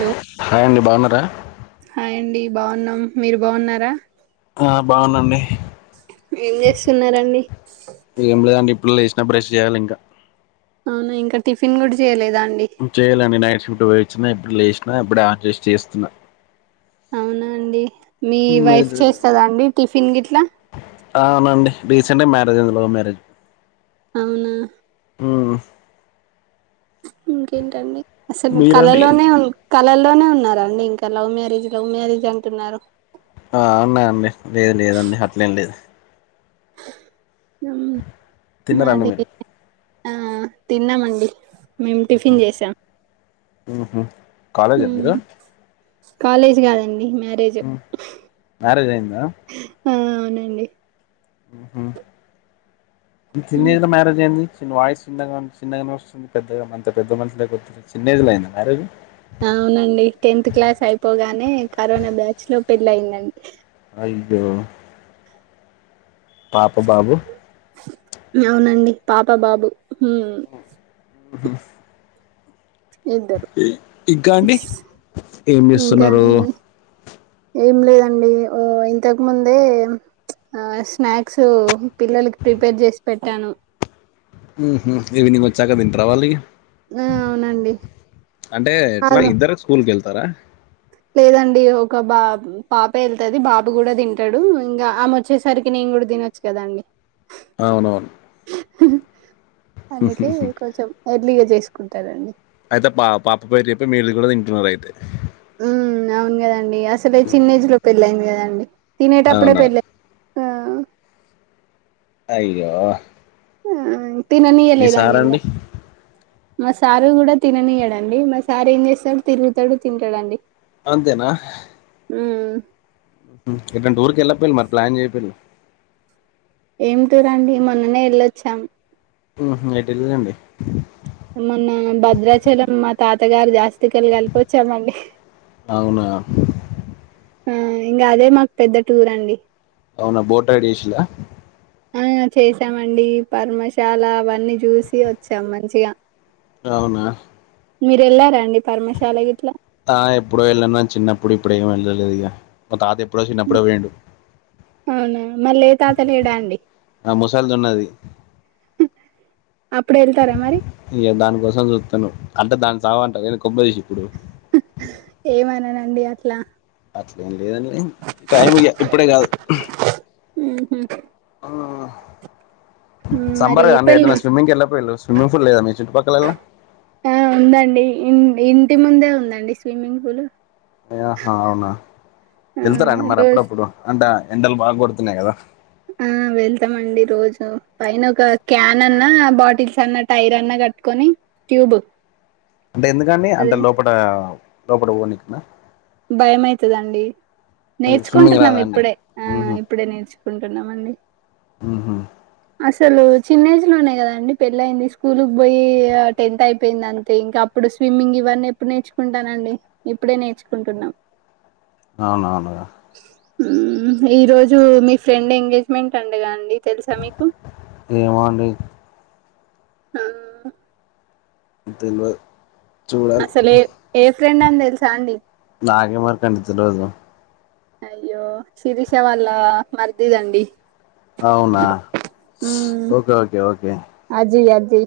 లో హాయ్ అండి బావున్నారా? హాయ్ అండి బావున్నాం. మీరు బావున్నారా? ఆ బావున్నం మీ ఏం చేస్తున్నారంండి? బ్రెష్ చేయాలి ఇంకా అవునా ఇంకా టిఫిన్ కూడా చేయలేదా ఆన్ చేయాలండి నైట్ షూట్ పోయి వచ్చిన ఇప్పుడు లేసినా ఇప్పుడు ఆ చేసి చేస్తున్నా అవునా అండి మీ వైఫ్ మీది చేస్తదా అండి టిఫిన్ గిట్లా అవునండి రీసెంట్గా మ్యారేజ్ అయింది లవ్ మ్యారేజ్ అవునా మ్మ్ ఇంకేంటండి అసలు మీరండి కళలోనే ఉ కళల్లోనే ఉన్నారురండి ఇంకా లవ్ మ్యారేజ్ లవ్ మ్యారేజ్ అంటున్నారు ఆ అవునా అండి లేదు లేదండి అట్లేం లేదు తిన్నారండి మాది మీరు ఆ తిన్నామండి మేము టిఫిన్ చేసాం మ్మ్ కాలేజా మీరు కాలేజ్ కాదండి మ్యారేజ్ మ్మ్. మ్యారేజ్ అయిందా ఆ అవునండి చిన్న ఉమ్, ఏజలో మ్యారేజ్ అయింది చిన్న వాయిస్ చిన్నగా చిన్నగానే వస్తుంది పెద్దగా అంత పెద్ద మనుషుల కొ చిన్నజ్లో అయింది మ్యారేజ్ అవునండి టెన్త్ క్లాస్ అయిపోగానే కరోనా బ్యాచ్ లో పెళ్ళ అయిందండి అయ్యో పాపు బాబు అవునండి పాప బాబు హు ఉహు ఇద్దరు ఇంకా అండి ఏం ఇంకా చేస్తున్నారు ఏం లేదండి ఓ ఇంతకు ముందే ఆ స్నాక్స్ పిల్లలకి ప్రిపేర్ చేసి పెట్టాను ఈవినింగ్ వచ్చాక తింటారా వాళ్ళింక ఆ అవునండి అంటే ఎట్లా వాళ్ళు ఇద్దరు స్కూల్కి వెళ్తారా లేదండి ఒక బా పాప వెళ్తుది బాబు కూడా తింటాడు ఇంకా ఆమె వచ్చేసరికి ఇ నేను కూడా తినొచ్చు కదండి అవునవును అందుకే కొంచెం ఎర్లీగా చేసుకుంటారండి అయితే పా పాప పేరు అయిప్ప మీళ్ళలు కూడా తింటున్నారు అయితే ఉ అవును కదండీ అసలే చిన్నజ్ లో పెళ్ళయింది కదండి తినే టప్పుడే అవునా పేలే అయ్యో తిననీయ ఈ లేదండి ఇంకా సారండి మా సారు కూడా తిననీయడండి మా సారు ఏం చేస్తాడు తిరుగుతాడు తింటాడండి అంతేనా ఉమ్ ఇటువంటి ఊరికి వెళ్ళపోయి మరి ప్లాన్ చెయపోను ఏం టూర్ అండి మొన్ననే వెళ్ళొచ్చాం ఏ టెల్లిలండీ మొన్న భద్రాచలం మా తాతగారు జాస్తికి వెళ కలిపొచ్చామండి అవున ఆ ఇంకా అదే మాకు పెద్ద టూర్ అండి అవున బోట్యిడ్ చేసలా ఆ చేసామండి పర్మశాల అవన్నీ చూసి వచ్చాం మంచిగా అవునా మీరు వెళ్లార అండి పర్మశాల గిట్లా ఆ ఎప్పుడో వెళ్ళ చిన్న పుడు ఇప్పుడ ఏ వెళ్ళలేదు ఇక మ తాత ఎప్పుడో చిన్నప్పుడో వేండు అవునా మళ్ళీ ఏ తాత లేరా అండి ఆ ముసలిది ఉన్నది అప్పుడు వెళ్తారా మరి ఇక దానికోసం చూస్తాను అంటే దాన్ని చగుంట కొంపతీసి ఇప్పుడు ఏమనునండి అట్లా అట్లే ఏం లేదండి టైం ఇగ ఇప్పుడే కాదు హ్మ్ హు అ హ్మ్ సమ్మర్ మరి గా అండి పెళ్ళి ఏదైన్నా స్విమ్మింగ్కి వెళ్ళపు వేళ్ళు స్విమ్మింగ్ ఫుల్ లేదా మీకి ఆ ఉందండి ఇంటి ముందే ఉందండి స్విమ్మింగ్ ఫులు అహా అవునా ఆ వెళ్తారా అండి మరి రోజ్ అప్పుడప్పుడు అంటే ఎండలు బా కొడుతున్నాయి కదా ఆ వెళ్తామండి రోజు పైన ఒక క్యాన్ అన్నా బాటిల్స్ అన్నా టైర్ అన్నా కట్టుకొని ట్యూబ్ అంటే ఎందుకండి అంటే అదే లోపట లోపల పోనికినా భయం అయితదండి స్విమ్మింగ్ నేర్చుకుంటున్నాం రాదా అండి ఇప్పుడే ఆ ఊహు ఇప్పుడే నేర్చుకుంటున్నాము అండి హ్మ్ హు అసలు చిన్న ఏజ్ లోనే కదాండి పెళ్లి అయింది స్కూల్ కు పోయి టెన్త్ అయిపోయింది అంతే ఇంకా అప్ ఇప్పుడు స్విమ్మింగ్ ఇవన్నీ ఎప్పుడు నేర్చుకుంటానండి ఇప్పుడే నేర్చుకుంటున్నాం అవునువును గా హ్మ్ ఈ రోజు మీ ఫ్రెండ్ ఎంగేజ్మెంట్ అంట గా అండి తెలుసా మీకు ఏమో అండి ఆ తెల్వద్ అసలే ఏ ఫ్రెండ్ అని తెలుసా అండి నాగే మరి కనిపితది రోజు అయ్యో శిరీష వాళ్ళ మరిదిదండి అవునా ఉమ్ okay okay okay Ajay Ajay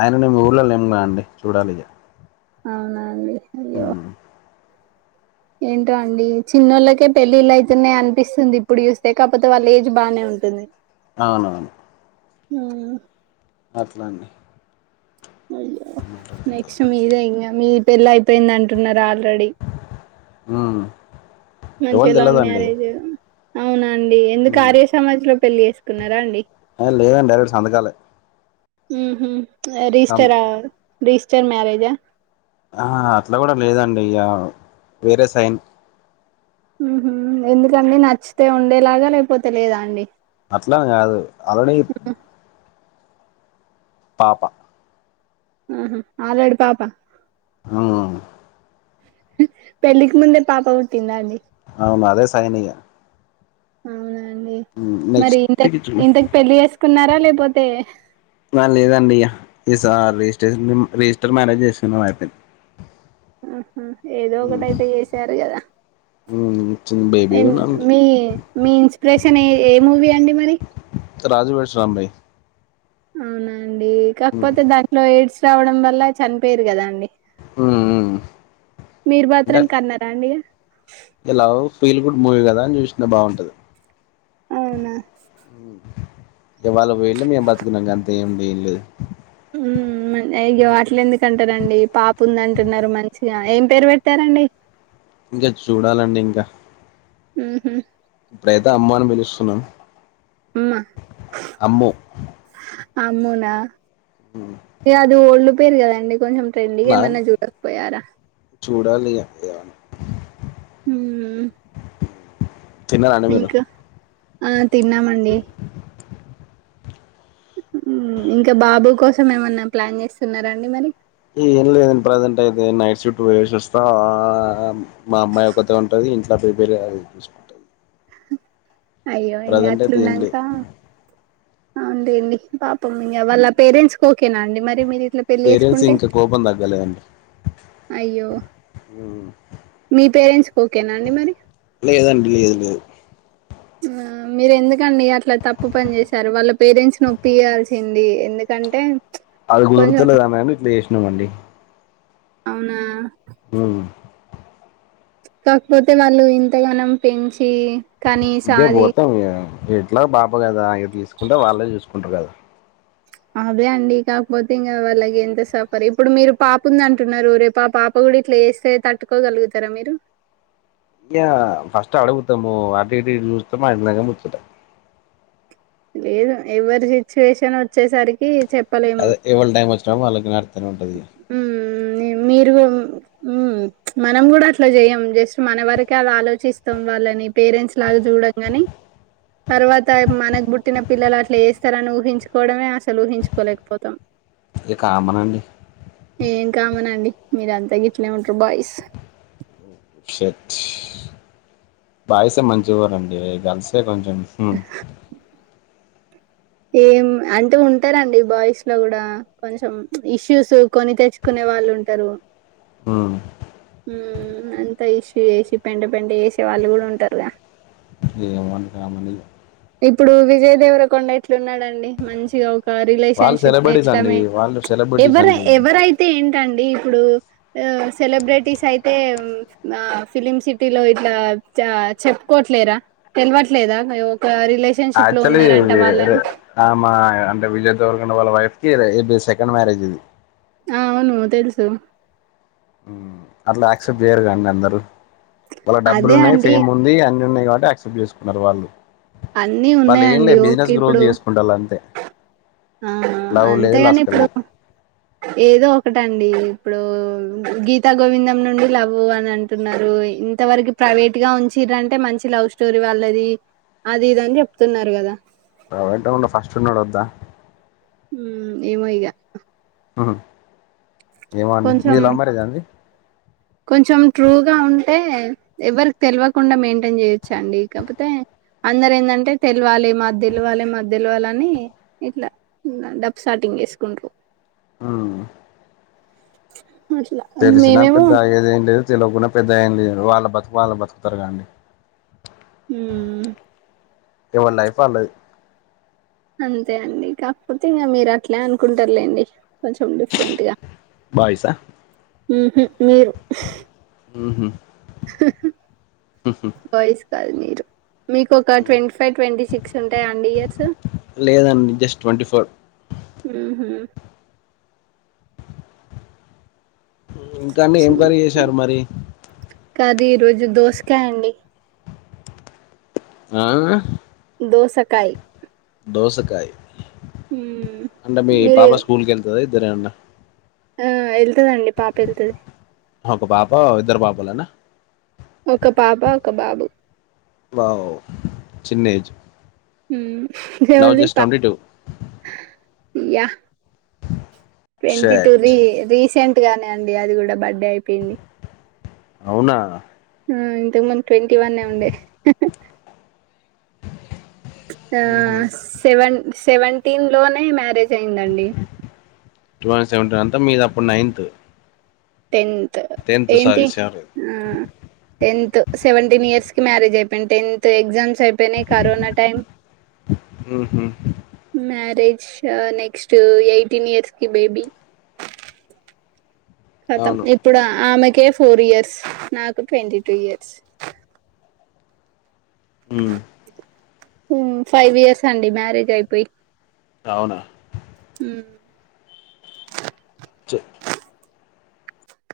ఆయన నే ఊళ్ళో లేం కదండీ చూడాలి ఇగ అవునా అండీ ఉ ఏంటో అండి చిన్నోళ్ళకే పెళ్ళిళ్ళయితున్నాయ్ అనిపిస్తుంది ఇప్పుడు చూస్తే కాకపోతే వాళ్ళ ఏజ్ బానే ఉ ఉంటుంది అవునువును ఆ అట్లా అండి అయ్యో నెక్స్ట్ మీదే ఇంగ మీ పెళ్ళ అయిపోయింది అంటున్నారు ఆల్ అవును మంచిగ లవ్ మ్యారేజ్ అవునండి ఎందుకు ఆర్య సమాజ్ లో పెళ్ళి చేసుకున్నారా అండి ఆ లేదండి డైరెక్ట్ సంతకాలే రిజిస్టరా రిజిస్టర్ మ్యారేజా ఆ అట్లా కూడా లేదండి ఇగ వేరే సైన్ హ్మ్ హు ఎందుకండి నచ్చితే ఉండేలాగా లేకపోతే లేదా అండి అట్లా ని కాదు ఆల్రెడీ పాప ఆహ ఆల్రెడీ పాప అవునువును పెళ్ళికి ముందే పాప పుట్టిందా అండి అవును అదే సైన్ ఇగ అవునా అండి మరి ఇంత నెక్స్ట్ ఇంతకు పెళ్లి చేసుకున్నారా లేకపోతే న లేదండి ఇగ స రిజస్ట్రేషన్ రిజిస్టర్ మ్యారేజ్ చేసుకున్నం అయిపోయింది ఆహా ఏదో ఒకటైతే చేసారు కదా చిన్న బేబీ ఎమ్ కూడా ఉంది మీ మీ ఇన్స్పిరేషన్ ఏ మూవీ అండి మరి రాజు వెడ్స్ రాంబాయ్ అవునాండి కాకపోతే దాంట్లో ఎయిడ్స్ రావడం వల్ల చనిపోయరు కదా అండి మీరూ అంటే మాత్రం కన్నరా అండి ఇ లవ్ ఫీల్ గుడ్ మూవీ కదా అని చూసనా బాగుంటది అవునా ఇవాళకి వెళ్ళి మేము బతుకున్నాం అంత ఏమి లేం లేదు ఉ అయ్యో అయ్యేందుకు అంట టారండి పాప ఉంది అంటున్నారు మంచిగా ఏం పేరు పెట్టారండి ఇంకా చూడాలండి ఇంకా ఆ హమ్ ఇప్పుడు అయితే అమ్ము అని పిలుస్తున్నాం మా అమ్ము అమ్మున ఇ అది ఓల్డ్ పేరు కదండి కొంచెం ట్రెండ్ ది ఏమన్నా చూడకపోయారా చూడాలిగా ఉమ్ తిన్నారండి మీరు ఆ తిన్నామండి ఇంకా బాబు కోసం ఏమన్నా ప్లాన్ చేస్తున్నారాండి మరి ఏం లేదండి ప్రజెంట్ అయితే నైట్ షిఫ్ట్ పోయేసిస్తా మా అమ్మాయి ఓక్కతే ఉంటది ఇంట్లా ప్రిపేర్ [unintelligible] చూసుకుంటుంది అయ్యో ఇంకా అట్లున్నాక లేదు ఆ అంతే అండి పాపం ఇ వాళ్ళ పేరెంట్స్ కి ఓకేనా అండి మరి మీరు ఇట్లా పెళ్ళి పేరెంట్స్ చేసుకుంటే ఇంకా కోపం తగ్గలేదండి అయ్యో మీ పేరెంట్స్కి ఓకేనా అండి మరి లేదండి లేదు లేదు మీరు ఎందుకండి అట్లా తప్పు పని చేసారు వాళ్ళ పేరెంట్స్ నొప్పియాల్సింది ఎందుకంట కంటే అది కుదురుతలేదనే ఇట్లా చేసినాం అండి అవునా హ కాకపోతే వాళ్ళు ఇంతగానం పెంచి కనీస ఇంకే అది పోతే ఇట్లా బాప కదా ఆ తీసుకుంటే వాళ్ళే చూసుకుంటారు కదా అదే అండి కాకపోతే ఇంకా వాళ్ళకి ఎంత సఫర్ ఇప్పుడు మీరు పాప ఉంది అంటున్నారు రేపు పాప కూడా ఇప్పుడు ఇట్లా చేస్తే తట్టుకోగలుగుతారా మీరు ఇగ ఫస్ట్ అడుగుతాం అటు ఇటు చూస్తాము [unintelligible] లేదు ఎవరి సిచ్యువేషన్ వచ్చేసరికి చెప్ప అది ఎవ టైం వచ్చినప్పు డే వాళ్ళకి నతనే ఉంటది మీరు ఉ మనం కూడా అట్లా చేయం జస్ట్ మన వరకే అలా ఆలోచిస్తాం వాళ్ళని పేరెంట్స్ లాగా చూడం కని తర్వాత మనకు బుట్టి పుట్టిన పిల్లలు అట్లా చేస్తారని ఊహించుకోవడమే అసలు ఊహించుకోలేకపోతాం ఇ కామనాండి ఏం కామనండి మీరంతా గట్లే ఉంటారు బాయ్స్ షట్ బాయ్సే మంచివారండి గర్ల్సే కొంచెం మ్మ్ ఏం అంటే ఉంటారండి బాయ్స్ లో కూడా కొంచెం ఇష్యూస్ కొని తెచ్చుకునే వాళ్ళు ఉంటారు మ్మ్ అంతా ఇష్యూ చేసి పెంట పెంట చేసే వాళ్ళు కూడా ఉంటారుగా ఇగ అవనీ కామన్ ఇప్పుడు విజయ్ దేవర కొండ ఎట్ల ఉన్నాడండి మంచిగా ఒక వాళ్ళు రిలేషన్షిప్ సెలబ్రిటీస్ ఎట్ల అండి మే వాళ్ళు సెలబ్రిటీస్ ఎవరు అండి ఎవరైతే ఏంటండి ఇప్పుడు ఒ సెలబ్రిటీస్ అయితే ఆ ఫిలిమ్ సిటీలో ఇట్లా చ చెప్పుకోవట్లేరా తెలవట్లేదా ఆయె యాక్చులీ ఆ మా అంటే విజయ్ దేవరకొండ వాళ్ళ వైఫ్ హిరోయిన్కి సెకండ్ మ్యారేజ్ ఇది ఆ అవును తెలుసు మ్ అట్లా యాక్సెప్ట్ జేయరుగ అండి అందరు వాళ్ళ డబ్బులు అదే ఉన్నాయి అండి ఫేమ్ ఉంది అన్ని ఉన్నాయి కాబట్టి యాక్సెప్ట్ చేసుకున్నారు వాళ్ళు అన్ని వాళ్ళు ఏం లే ఉన్నాయండి బిజినెస్ ఓకే గ్రోత్ ఇప్పుడు చేసుకుంటాలు అంతే ఆ లవ్ లేదు అంతేగాని లస్క ఇప్పుడు లేదు ఏదో ఒకటండి ఇప్పుడు గీతా గోవిందం నుండి లవ్ అని అంటున్నారు ఇంతవరకు ప్రైవేట్ గా ఉంచిరి అంటే మంచి లవ్ స్టోరీ వాళ్ళది అది ఇదని చెప్తున్నారు కదా ప్రైవేట్ ఉన్న ఫస్ట్ ఉన్నోడు వద్ద మ్మ్ ఏమో ఇగ ఆహా ఏమో అండి కొంచెం మీది లవ్ మ్యారేజా అండి కొంచెం ట్రూగా ఉంటే ఎవరిక్ తెల్వకుండ మెయింటైన్ చేయొచ్చండి కాపోతే అందరు ఏందంటే తెలవాలి మా దెలవాలి మా దెలవాలని ఇట్లా డప్పుసాటింగ్ వేసుకుంట్రు ఆ అట్లా తెలిసిన మేమేమో పెద్ద దాగేదేన్ లేదు తెల్వకుండా పెద్ద ఏం లేరు వాళ్ళ బతుకు వాళ్ళ బతుకుతారుగాండి ఉమ్మ్ ఎవని లైఫ్ ఆళ్ళది అంతే అండి కాకపోతే ఇంకా మీరు అట్లే అనుకుంటారులేండి కొంచెం డిఫరెంట్ గా బాయ్స్ ఆ మ్ హు మీరు మ్ హు బాయ్స్ కాదు మీరు మీకు ఒక ట్వంటీ ఫైవ్ ట్వంటీ సిక్స్ ఉంటాయా అండి ఇయర్స్ లేదండి జస్ట్ ట్వంటీ ఫోర్ మ్ హు ఇంకండి ఏం కర్రి చేసారు మరి కాదు ఈ రోజు దోసకాయ అండి ఆ దోసకాయ దోసకాయ్ ఉమ్ అంటే మీ మీరు పాప స్కూల్ ఎళ్తదా ఇద్దరే ఎవన్న ఆ ఎళ్తదండి పాప ఎళ్తది హ ఒక పాప ఇద్దరు పాపలేనా ఒక పాప ఒక బాబు వావ్ చిన్నేజ్ ఉమ్ నౌ ఎవల్ది జస్ట్ పా twenty two yeah twenty two షట్ ది రీసెంట్ గానే అండి అది కూడా బడ్డె అయిపోయింది అవునా ఇంతకు ముందు ట్వంటీ వనే ఉండే ఆ సెవెన్ సెవెంటీన్ లోనే మ్యారేజ్ అయిందండి టువ సెవెంటీన్ అంత మీది అప్పుడు నైన్త్ టెన్త్ టెన్త్ ఏంటి సారీ సారీ ఆ టెన్త్ సెవెంటిన్ ఇయర్స్ కి మ్యారేజ్ అయిపోయింది టెన్త్ ఎగ్జామ్స్ అ పేనే కరోనా టైం ఉహు మ్యారేజ్ ష నెక్ట్సు ఎయిటీన్ ఇయర్స్ కి బేబీ కతం అవును ఇప్పుడు ఆమెకే ఫోర్ ఇయర్స్ నాకు ట్వంటీ టూ ఇయర్స్ మ్మ్ ఫైవ్ ఇయర్స్ అండి మ్యారేజ్ అయిపోయి అవునా హ చె